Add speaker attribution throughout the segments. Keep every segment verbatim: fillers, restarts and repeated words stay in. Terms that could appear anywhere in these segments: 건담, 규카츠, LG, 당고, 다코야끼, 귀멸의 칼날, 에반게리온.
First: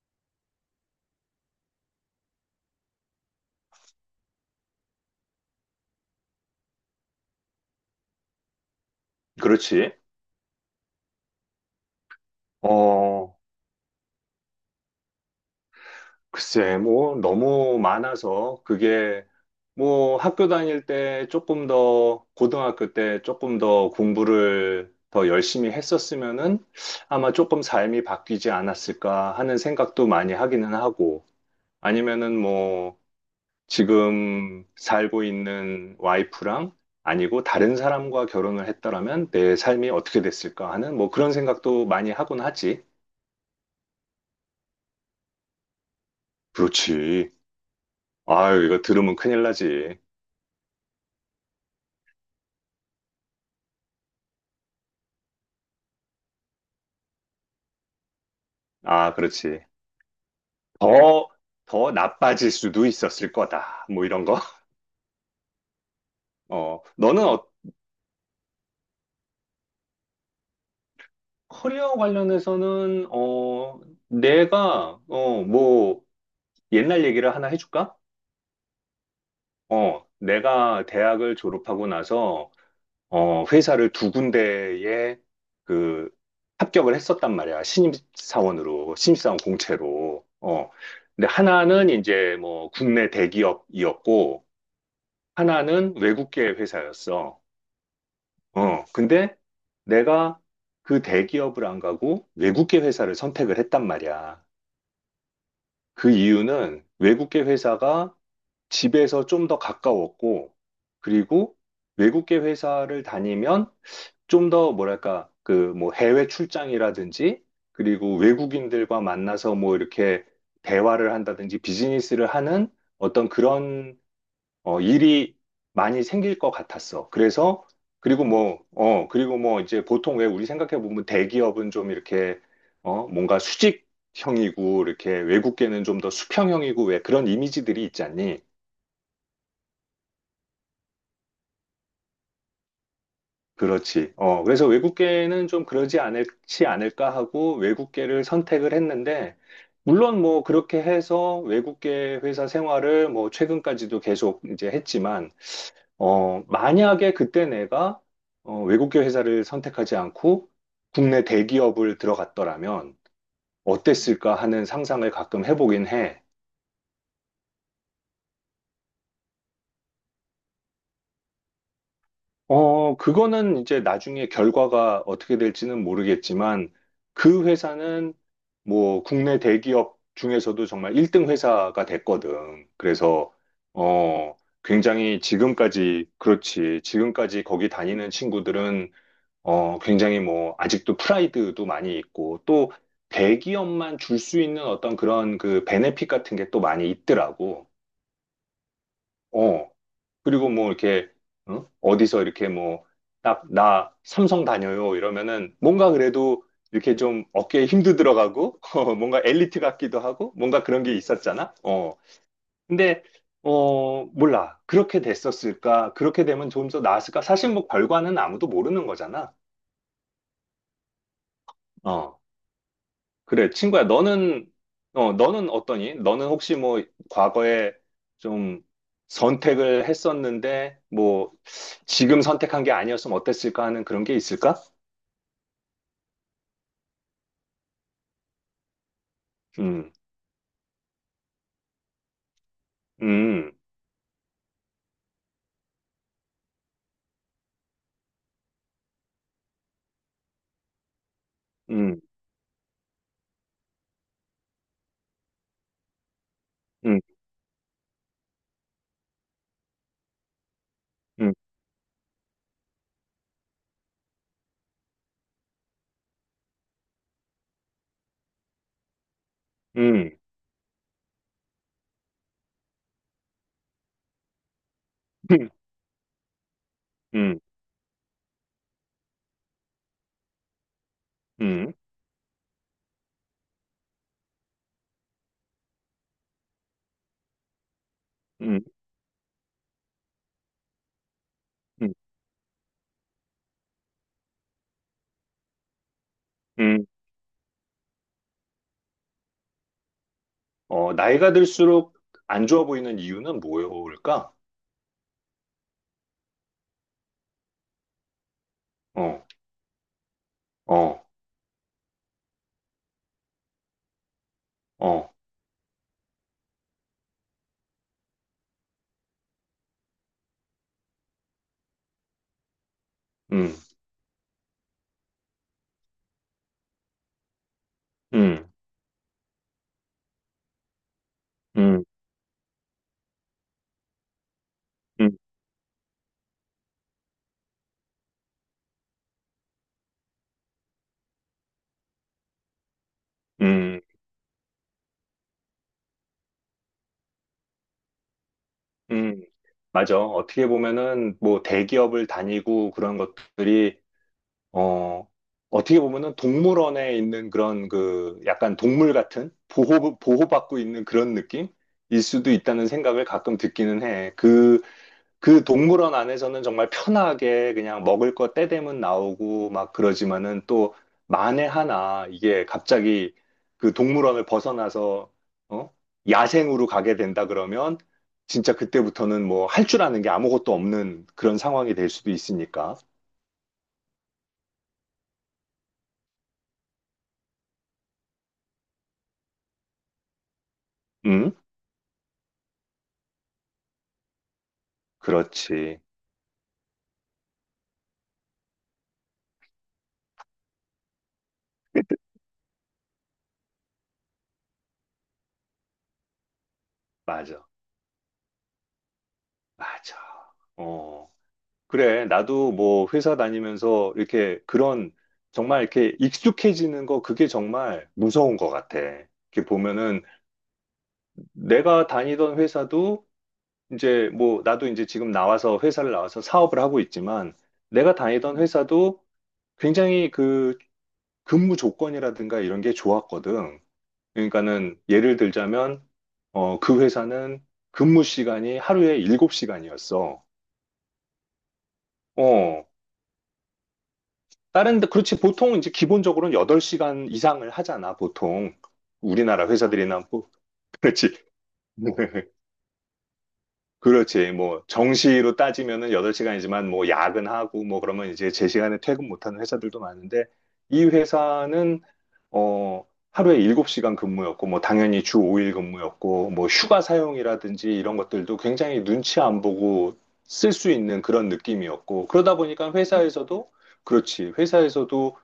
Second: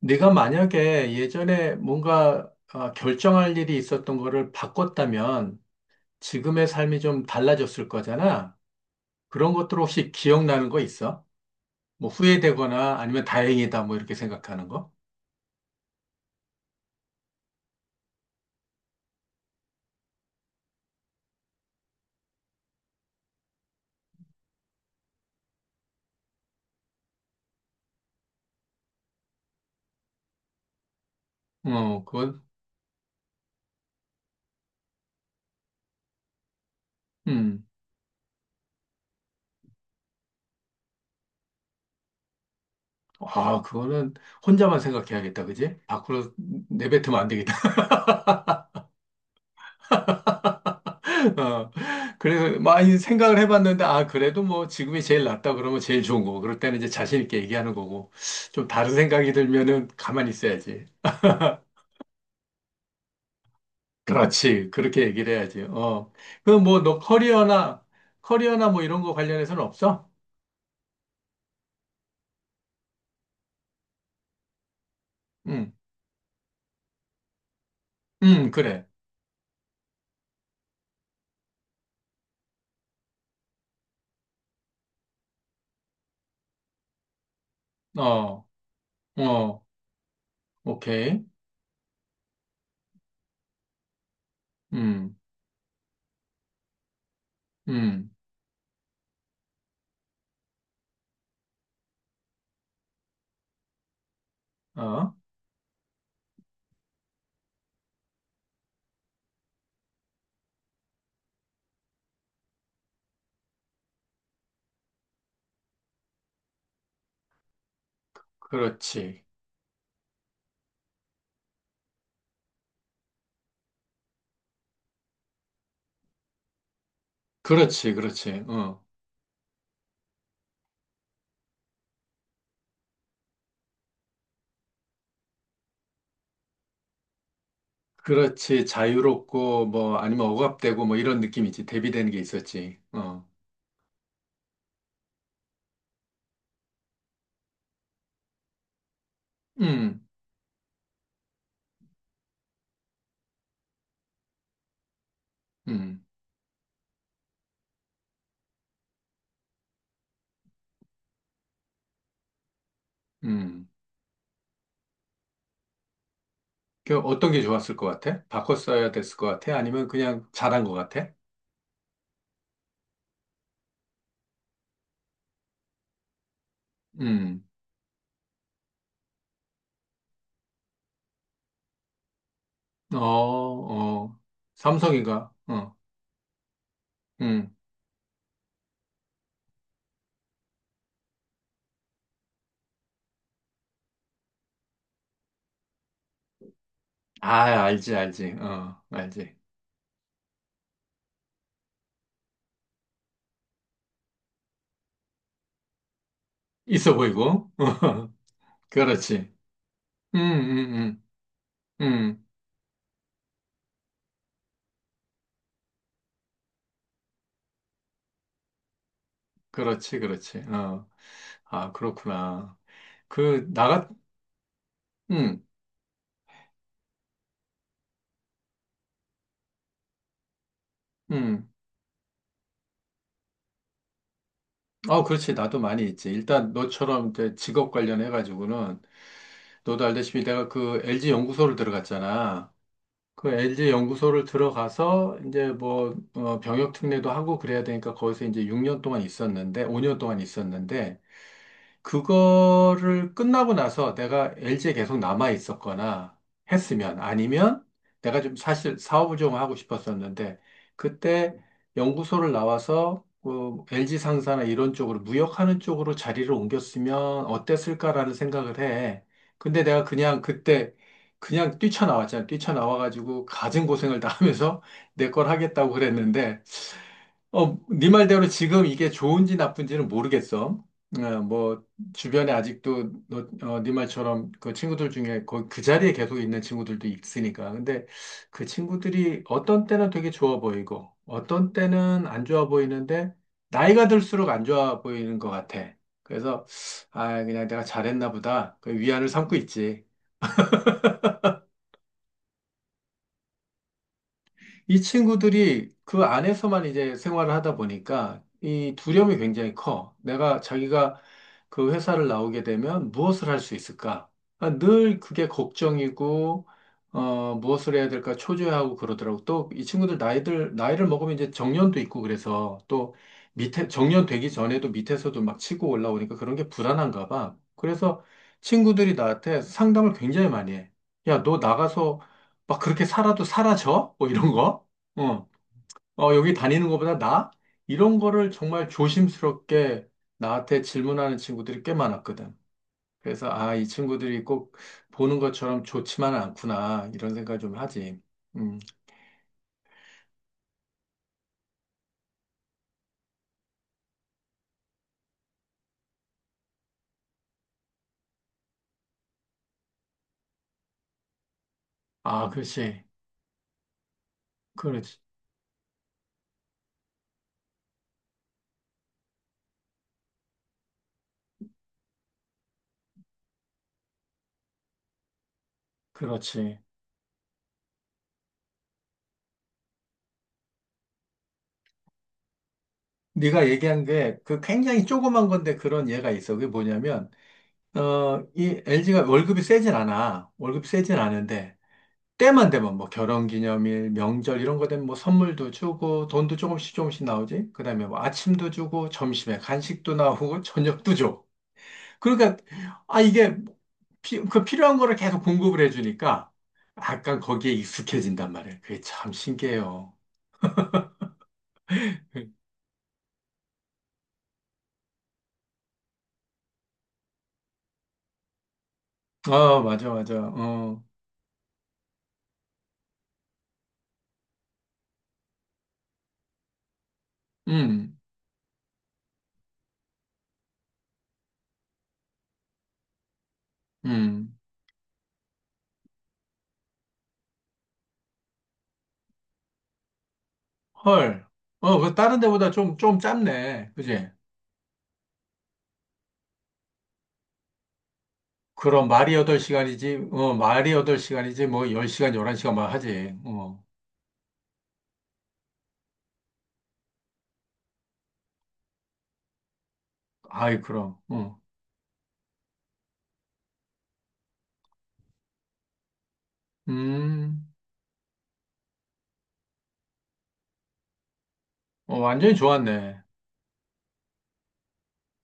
Speaker 1: 네가 만약에 예전에 뭔가 아, 결정할 일이 있었던 거를 바꿨다면 지금의 삶이 좀 달라졌을 거잖아. 그런 것들
Speaker 2: 그렇지.
Speaker 1: 혹시 기억나는 거 있어? 뭐 후회되거나 아니면
Speaker 2: 어,
Speaker 1: 다행이다 뭐 이렇게 생각하는 거?
Speaker 2: 글쎄, 뭐, 너무 많아서 그게 뭐 학교 다닐 때 조금 더, 고등학교 때 조금 더 공부를 더 열심히 했었으면은 아마 조금 삶이 바뀌지 않았을까 하는 생각도 많이 하기는 하고,
Speaker 1: 어,
Speaker 2: 아니면은
Speaker 1: 그건
Speaker 2: 뭐 지금 살고 있는 와이프랑 아니고
Speaker 1: 음.
Speaker 2: 다른 사람과 결혼을 했더라면 내 삶이 어떻게 됐을까 하는 뭐 그런 생각도 많이 하곤 하지.
Speaker 1: 아, 그거는 혼자만 생각해야겠다, 그지? 밖으로 내뱉으면 안
Speaker 2: 그렇지.
Speaker 1: 되겠다.
Speaker 2: 아유, 이거 들으면 큰일 나지.
Speaker 1: 어, 그래서 많이 생각을 해봤는데, 아, 그래도 뭐 지금이 제일 낫다 그러면 제일 좋은 거고, 그럴 때는 이제 자신 있게 얘기하는 거고, 좀 다른
Speaker 2: 아,
Speaker 1: 생각이
Speaker 2: 그렇지.
Speaker 1: 들면은 가만히 있어야지.
Speaker 2: 더, 더 나빠질 수도 있었을 거다. 뭐 이런 거.
Speaker 1: 그렇지. 그렇게 얘기를 해야지. 어. 그럼
Speaker 2: 어,
Speaker 1: 뭐 너
Speaker 2: 너는 어-
Speaker 1: 커리어나, 커리어나 뭐 이런 거 관련해서는 없어?
Speaker 2: 커리어 관련해서는, 어, 내가, 어,
Speaker 1: 응,
Speaker 2: 뭐, 옛날 얘기를 하나 해줄까?
Speaker 1: 응, 그래.
Speaker 2: 어, 내가 대학을 졸업하고 나서, 어, 회사를 두 군데에 그 합격을 했었단 말이야.
Speaker 1: 어,
Speaker 2: 신입사원으로, 신입사원
Speaker 1: 어,
Speaker 2: 공채로. 어,
Speaker 1: 오케이.
Speaker 2: 근데 하나는 이제 뭐 국내 대기업이었고,
Speaker 1: 음,
Speaker 2: 하나는 외국계 회사였어.
Speaker 1: 음,
Speaker 2: 어, 근데 내가 그 대기업을 안 가고 외국계 회사를 선택을 했단 말이야.
Speaker 1: 어,
Speaker 2: 그 이유는 외국계 회사가 집에서 좀 더 가까웠고, 그리고 외국계 회사를 다니면 좀 더 뭐랄까, 그 뭐 해외 출장이라든지, 그리고 외국인들과
Speaker 1: 그렇지.
Speaker 2: 만나서 뭐 이렇게 대화를 한다든지 비즈니스를 하는 어떤 그런 어, 일이 많이 생길 것 같았어. 그래서,
Speaker 1: 그렇지,
Speaker 2: 그리고
Speaker 1: 그렇지.
Speaker 2: 뭐,
Speaker 1: 어.
Speaker 2: 어, 그리고 뭐, 이제 보통 왜 우리 생각해보면 대기업은 좀 이렇게, 어, 뭔가 수직형이고, 이렇게 외국계는 좀 더 수평형이고, 왜 그런 이미지들이 있잖니.
Speaker 1: 그렇지. 자유롭고, 뭐, 아니면 억압되고, 뭐, 이런 느낌이지. 대비되는 게 있었지. 어.
Speaker 2: 그렇지. 어, 그래서 외국계는 좀 그러지 않을지 않을까 하고 외국계를 선택을 했는데,
Speaker 1: 음,
Speaker 2: 물론 뭐 그렇게 해서 외국계 회사 생활을 뭐 최근까지도 계속 이제 했지만,
Speaker 1: 음,
Speaker 2: 어, 만약에 그때 내가 어, 외국계 회사를 선택하지 않고 국내 대기업을 들어갔더라면
Speaker 1: 음.
Speaker 2: 어땠을까 하는 상상을 가끔 해보긴 해.
Speaker 1: 그 어떤 게 좋았을 것 같아? 바꿨어야 됐을 것 같아? 아니면 그냥 잘한 것 같아?
Speaker 2: 어, 그거는 이제 나중에 결과가 어떻게 될지는 모르겠지만
Speaker 1: 음,
Speaker 2: 그 회사는 뭐 국내 대기업 중에서도 정말 일 등 회사가 됐거든.
Speaker 1: 어,
Speaker 2: 그래서
Speaker 1: 어,
Speaker 2: 어, 굉장히
Speaker 1: 삼성인가? 어,
Speaker 2: 지금까지 그렇지. 지금까지
Speaker 1: 음.
Speaker 2: 거기 다니는 친구들은 어, 굉장히 뭐, 아직도 프라이드도 많이 있고, 또 대기업만 줄 수 있는 어떤 그런 그 베네핏 같은 게 또 많이
Speaker 1: 아,
Speaker 2: 있더라고.
Speaker 1: 알지, 알지. 어, 알지.
Speaker 2: 어, 그리고 뭐 이렇게, 어? 어디서 이렇게 뭐, 딱, 나 삼성 다녀요 이러면은 뭔가 그래도
Speaker 1: 있어
Speaker 2: 이렇게 좀
Speaker 1: 보이고.
Speaker 2: 어깨에 힘도 들어가고, 어, 뭔가
Speaker 1: 그렇지.
Speaker 2: 엘리트 같기도
Speaker 1: 음,
Speaker 2: 하고, 뭔가 그런 게
Speaker 1: 음,
Speaker 2: 있었잖아.
Speaker 1: 음,
Speaker 2: 어,
Speaker 1: 음.
Speaker 2: 근데, 어, 몰라. 그렇게 됐었을까? 그렇게 되면 좀 더 나았을까? 사실 뭐 결과는 아무도 모르는 거잖아.
Speaker 1: 그렇지, 그렇지. 어, 아,
Speaker 2: 어.
Speaker 1: 그렇구나. 그,
Speaker 2: 그래, 친구야,
Speaker 1: 나가,
Speaker 2: 너는, 어,
Speaker 1: 음,
Speaker 2: 너는 어떠니? 너는 혹시 뭐, 과거에 좀 선택을 했었는데, 뭐,
Speaker 1: 음.
Speaker 2: 지금 선택한 게 아니었으면 어땠을까 하는 그런 게 있을까?
Speaker 1: 어 그렇지. 나도 많이 있지. 일단 너처럼 이제 직업 관련해가지고는 너도
Speaker 2: 음,
Speaker 1: 알다시피 내가 그 엘지 연구소를 들어갔잖아. 그
Speaker 2: 음,
Speaker 1: 엘지 연구소를 들어가서 이제 뭐 어, 병역 특례도 하고 그래야 되니까 거기서 이제 육 년 동안 있었는데, 오 년 동안 있었는데
Speaker 2: 음,
Speaker 1: 그거를 끝나고 나서 내가 엘지에 계속 남아 있었거나 했으면
Speaker 2: 음,
Speaker 1: 아니면 내가 좀 사실 사업을 좀 하고 싶었었는데
Speaker 2: 음,
Speaker 1: 그때 연구소를 나와서 어, 엘지 상사나 이런 쪽으로 무역하는 쪽으로 자리를 옮겼으면 어땠을까라는 생각을 해. 근데 내가
Speaker 2: 음,
Speaker 1: 그냥 그때 그냥 뛰쳐나왔잖아. 뛰쳐나와가지고 가진 고생을 다 하면서 내 걸 하겠다고 그랬는데
Speaker 2: 음, 음,
Speaker 1: 어, 네 말대로 지금 이게 좋은지 나쁜지는 모르겠어. 어, 뭐
Speaker 2: 음,
Speaker 1: 주변에 아직도 너, 어, 네 말처럼 그 친구들 중에 거그 자리에 계속 있는 친구들도 있으니까. 근데 그
Speaker 2: 음, 음.
Speaker 1: 친구들이 어떤 때는 되게 좋아 보이고 어떤
Speaker 2: 음.
Speaker 1: 때는 안 좋아 보이는데 나이가 들수록 안 좋아 보이는 것 같아. 그래서
Speaker 2: 음.
Speaker 1: 아, 그냥 내가 잘했나 보다. 그 위안을 삼고 있지.
Speaker 2: 어, 나이가 들수록 안 좋아 보이는 이유는 뭐일까?
Speaker 1: 이 친구들이 그 안에서만 이제 생활을 하다 보니까 이 두려움이
Speaker 2: 어,
Speaker 1: 굉장히 커. 내가 자기가
Speaker 2: 어,
Speaker 1: 그 회사를 나오게 되면 무엇을 할 수 있을까? 아, 늘
Speaker 2: 어,
Speaker 1: 그게 걱정이고, 어, 무엇을 해야 될까 초조해하고 그러더라고. 또 이 친구들 나이들, 나이를 먹으면 이제 정년도 있고 그래서 또
Speaker 2: 음,
Speaker 1: 밑에, 정년 되기 전에도 밑에서도 막 치고 올라오니까 그런 게 불안한가 봐. 그래서
Speaker 2: 음,
Speaker 1: 친구들이 나한테 상담을 굉장히 많이 해. 야, 너
Speaker 2: 음,
Speaker 1: 나가서 막 그렇게 살아도 사라져? 뭐 이런 거?
Speaker 2: 음, 음.
Speaker 1: 어, 어, 여기 다니는 것보다 나? 이런 거를 정말 조심스럽게 나한테 질문하는 친구들이 꽤 많았거든. 그래서, 아, 이
Speaker 2: 음.
Speaker 1: 친구들이 꼭 보는 것처럼 좋지만은 않구나. 이런 생각을 좀 하지. 음,
Speaker 2: 음, 맞아. 어떻게 보면은 뭐 대기업을 다니고 그런 것들이 어 어떻게 보면은 동물원에 있는 그런 그 약간 동물 같은 보호 보호받고 있는 그런 느낌일
Speaker 1: 아,
Speaker 2: 수도 있다는
Speaker 1: 그렇지.
Speaker 2: 생각을 가끔 듣기는 해. 그
Speaker 1: 그렇지.
Speaker 2: 그 동물원 안에서는 정말 편하게 그냥 먹을 거 때 되면 나오고 막 그러지만은 또 만에 하나 이게 갑자기 그 동물원을 벗어나서 어?
Speaker 1: 그렇지.
Speaker 2: 야생으로 가게 된다 그러면 진짜 그때부터는 뭐 할 줄 아는 게 아무것도 없는 그런 상황이 될 수도 있으니까.
Speaker 1: 네가 얘기한 게 그 굉장히 조그만 건데 그런 예가 있어. 그게 뭐냐면, 어, 이 엘지가 월급이 세진 않아. 월급이 세진
Speaker 2: 응?
Speaker 1: 않은데. 때만 되면 뭐 결혼기념일, 명절 이런 거 되면 뭐 선물도
Speaker 2: 그렇지.
Speaker 1: 주고 돈도 조금씩 조금씩 나오지. 그다음에 뭐 아침도 주고 점심에 간식도 나오고 저녁도 줘. 그러니까 아 이게 피- 그 필요한 거를 계속 공급을 해주니까 약간
Speaker 2: 맞아.
Speaker 1: 거기에 익숙해진단 말이에요. 그게 참 신기해요.
Speaker 2: 맞아. 어. 그래, 나도 뭐 회사 다니면서 이렇게 그런 정말 이렇게 익숙해지는 거 그게 정말 무서운 것 같아. 이렇게
Speaker 1: 아 맞아
Speaker 2: 보면은
Speaker 1: 맞아. 어,
Speaker 2: 내가 다니던 회사도 이제 뭐 나도 이제 지금 나와서 회사를 나와서 사업을 하고 있지만 내가
Speaker 1: 음,
Speaker 2: 다니던 회사도 굉장히 그 근무 조건이라든가 이런 게 좋았거든.
Speaker 1: 음,
Speaker 2: 그러니까는 예를 들자면 어, 그 회사는 근무 시간이 하루에 일곱 시간이었어.
Speaker 1: 헐. 어, 그 다른 데보다 좀 좀 짧네. 그지?
Speaker 2: 다른 데 그렇지 보통 이제 기본적으로는 여덟 시간 이상을 하잖아 보통
Speaker 1: 그럼 말이
Speaker 2: 우리나라
Speaker 1: 여덟 시간이지,
Speaker 2: 회사들이나 뭐
Speaker 1: 어, 말이
Speaker 2: 그렇지.
Speaker 1: 여덟 시간이지, 뭐 열 시간, 열한 시간만 하지. 어.
Speaker 2: 그렇지. 뭐, 정시로 따지면은 여덟 시간이지만 뭐, 야근하고 뭐, 그러면 이제 제 시간에 퇴근 못하는 회사들도 많은데,
Speaker 1: 아이,
Speaker 2: 이
Speaker 1: 그럼. 어.
Speaker 2: 회사는, 어, 하루에 일곱 시간 근무였고, 뭐, 당연히 주 오 일 근무였고, 뭐, 휴가
Speaker 1: 음,
Speaker 2: 사용이라든지 이런 것들도 굉장히 눈치 안 보고 쓸 수 있는 그런
Speaker 1: 어,
Speaker 2: 느낌이었고,
Speaker 1: 완전히
Speaker 2: 그러다 보니까
Speaker 1: 좋았네.
Speaker 2: 회사에서도, 그렇지. 회사에서도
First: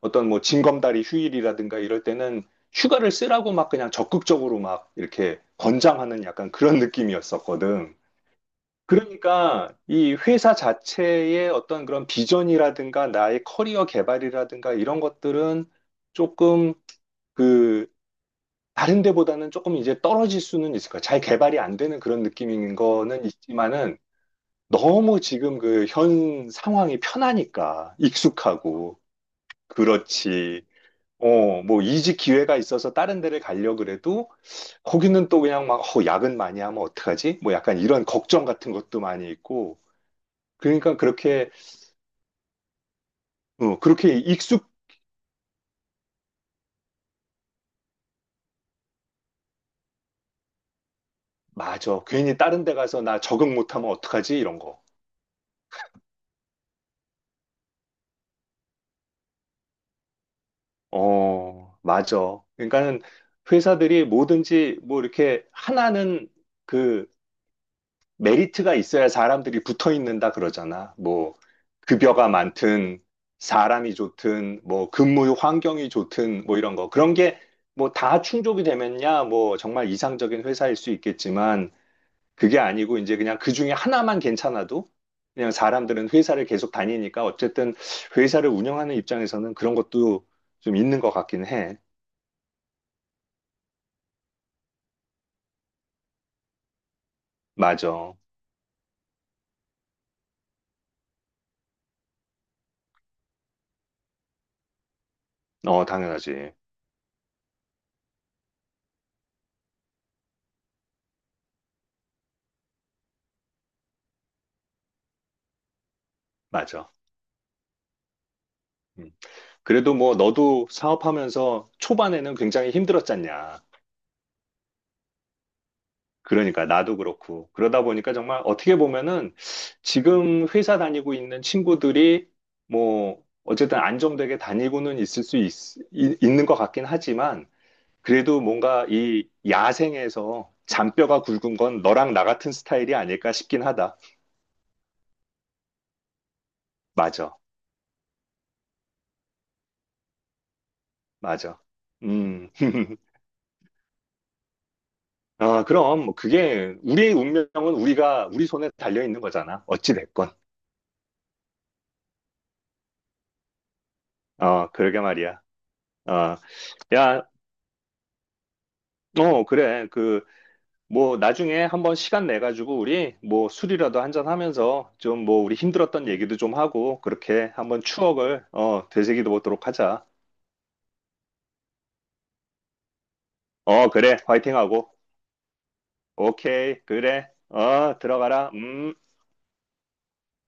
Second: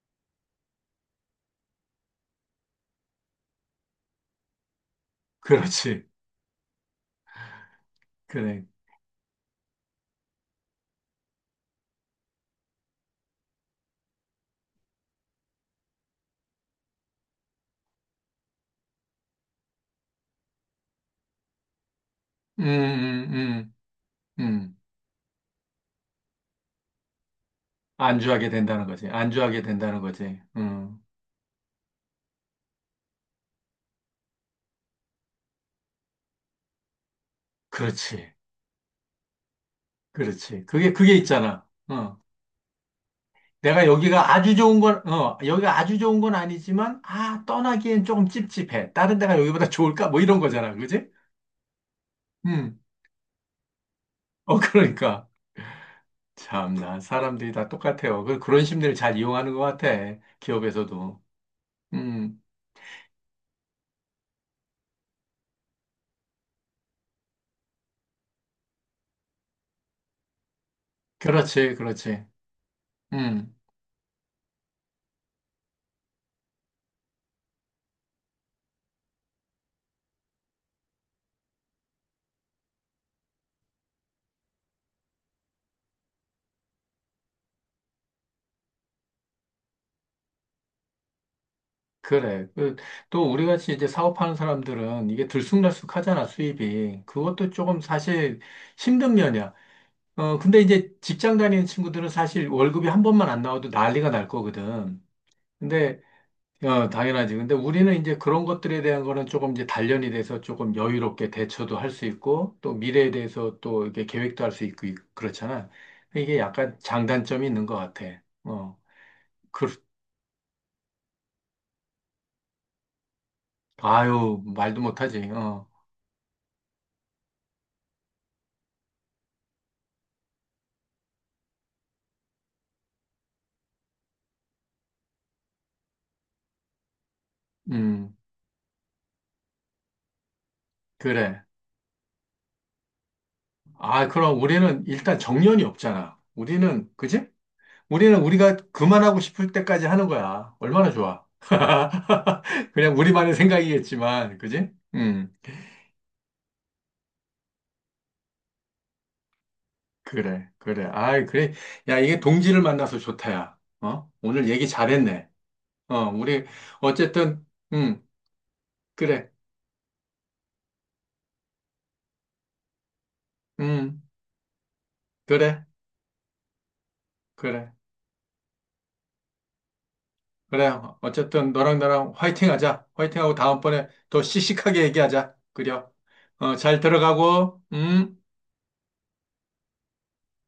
Speaker 2: 어떤 뭐, 징검다리 휴일이라든가 이럴 때는 휴가를 쓰라고 막 그냥 적극적으로 막 이렇게
Speaker 1: 그렇지.
Speaker 2: 권장하는 약간 그런 느낌이었었거든.
Speaker 1: 그래.
Speaker 2: 그러니까 이 회사 자체의 어떤 그런 비전이라든가 나의 커리어 개발이라든가 이런 것들은 조금 그 다른 데보다는 조금 이제 떨어질 수는 있을 거야. 잘 개발이 안 되는 그런
Speaker 1: 음,
Speaker 2: 느낌인 거는
Speaker 1: 음,
Speaker 2: 있지만은
Speaker 1: 음, 음.
Speaker 2: 너무 지금 그 현 상황이 편하니까
Speaker 1: 안주하게 된다는
Speaker 2: 익숙하고
Speaker 1: 거지. 안주하게 된다는 거지.
Speaker 2: 그렇지.
Speaker 1: 음,
Speaker 2: 어, 뭐 이직 기회가 있어서 다른 데를 가려고 그래도 거기는 또 그냥 막 어, 야근 많이 하면 어떡하지? 뭐 약간 이런
Speaker 1: 그렇지.
Speaker 2: 걱정 같은 것도 많이 있고
Speaker 1: 그렇지. 그게,
Speaker 2: 그러니까
Speaker 1: 그게
Speaker 2: 그렇게,
Speaker 1: 있잖아. 어.
Speaker 2: 어,
Speaker 1: 내가
Speaker 2: 그렇게
Speaker 1: 여기가 아주
Speaker 2: 익숙,
Speaker 1: 좋은 건, 어, 여기가 아주 좋은 건 아니지만, 아, 떠나기엔 조금 찝찝해. 다른 데가 여기보다 좋을까? 뭐 이런 거잖아. 그지?
Speaker 2: 맞아. 괜히 다른 데
Speaker 1: 음,
Speaker 2: 가서 나 적응 못하면 어떡하지?
Speaker 1: 어,
Speaker 2: 이런 거.
Speaker 1: 그러니까. 참나, 사람들이 다 똑같아요. 그, 그런 심리를 잘 이용하는 것 같아. 기업에서도.
Speaker 2: 어,
Speaker 1: 음,
Speaker 2: 맞아. 그러니까는 회사들이 뭐든지 뭐 이렇게 하나는 그 메리트가 있어야 사람들이 붙어 있는다 그러잖아. 뭐
Speaker 1: 그렇지, 그렇지.
Speaker 2: 급여가 많든
Speaker 1: 음,
Speaker 2: 사람이 좋든 뭐 근무 환경이 좋든 뭐 이런 거. 그런 게 뭐 다 충족이 되면야 뭐 정말 이상적인 회사일 수 있겠지만 그게 아니고 이제 그냥 그 중에 하나만 괜찮아도 그냥 사람들은 회사를 계속 다니니까 어쨌든 회사를 운영하는 입장에서는 그런 것도 좀 있는 것 같긴 해.
Speaker 1: 그래. 그, 또 우리 같이 이제 사업하는 사람들은 이게 들쑥날쑥하잖아, 수입이. 그것도 조금
Speaker 2: 맞아.
Speaker 1: 사실 힘든 면이야. 어, 근데 이제 직장 다니는 친구들은 사실 월급이 한 번만 안 나와도 난리가 날 거거든.
Speaker 2: 어,
Speaker 1: 근데,
Speaker 2: 당연하지.
Speaker 1: 어, 당연하지. 근데 우리는 이제 그런 것들에 대한 거는 조금 이제 단련이 돼서 조금 여유롭게 대처도 할 수 있고, 또 미래에 대해서 또 이렇게 계획도 할 수 있고, 그렇잖아. 이게 약간
Speaker 2: 맞아.
Speaker 1: 장단점이 있는 것 같아. 어,
Speaker 2: 음.
Speaker 1: 그,
Speaker 2: 그래도 뭐 너도 사업하면서 초반에는 굉장히 힘들었잖냐.
Speaker 1: 아유, 말도 못하지. 어.
Speaker 2: 그러니까 나도 그렇고. 그러다 보니까 정말 어떻게 보면은 지금 회사 다니고 있는 친구들이 뭐 어쨌든 안정되게 다니고는 있을 수 있, 이- 있는 것 같긴 하지만
Speaker 1: 음.
Speaker 2: 그래도 뭔가 이 야생에서 잔뼈가
Speaker 1: 그래.
Speaker 2: 굵은 건 너랑 나 같은 스타일이 아닐까 싶긴 하다.
Speaker 1: 아, 그럼 우리는 일단 정년이 없잖아. 우리는, 그지?
Speaker 2: 맞아,
Speaker 1: 우리는 우리가 그만하고 싶을 때까지 하는 거야. 얼마나 좋아.
Speaker 2: 맞아. 음,
Speaker 1: 그냥 우리만의 생각이겠지만, 그지? 음,
Speaker 2: 아, 그럼 뭐 그게 우리의 운명은 우리가 우리 손에 달려 있는 거잖아. 어찌 됐건.
Speaker 1: 그래, 그래. 아이, 그래. 야, 이게 동지를 만나서 좋다, 야. 어? 오늘 얘기
Speaker 2: 어, 그러게
Speaker 1: 잘했네.
Speaker 2: 말이야.
Speaker 1: 어,
Speaker 2: 어,
Speaker 1: 우리,
Speaker 2: 야,
Speaker 1: 어쨌든, 음, 그래.
Speaker 2: 어, 그래. 그 뭐 나중에 한번 시간 내 가지고 우리 뭐 술이라도
Speaker 1: 음,
Speaker 2: 한잔 하면서 좀 뭐 우리
Speaker 1: 그래,
Speaker 2: 힘들었던 얘기도 좀 하고 그렇게
Speaker 1: 그래.
Speaker 2: 한번 추억을 어 되새기도 보도록 하자.
Speaker 1: 그래, 어쨌든 너랑 나랑 화이팅 하자. 화이팅 하고 다음번에
Speaker 2: 어, 그래.
Speaker 1: 더 씩씩하게
Speaker 2: 화이팅하고.
Speaker 1: 얘기하자. 그래. 어, 잘
Speaker 2: 오케이, 그래.
Speaker 1: 들어가고,
Speaker 2: 어,
Speaker 1: 음.
Speaker 2: 들어가라. 음.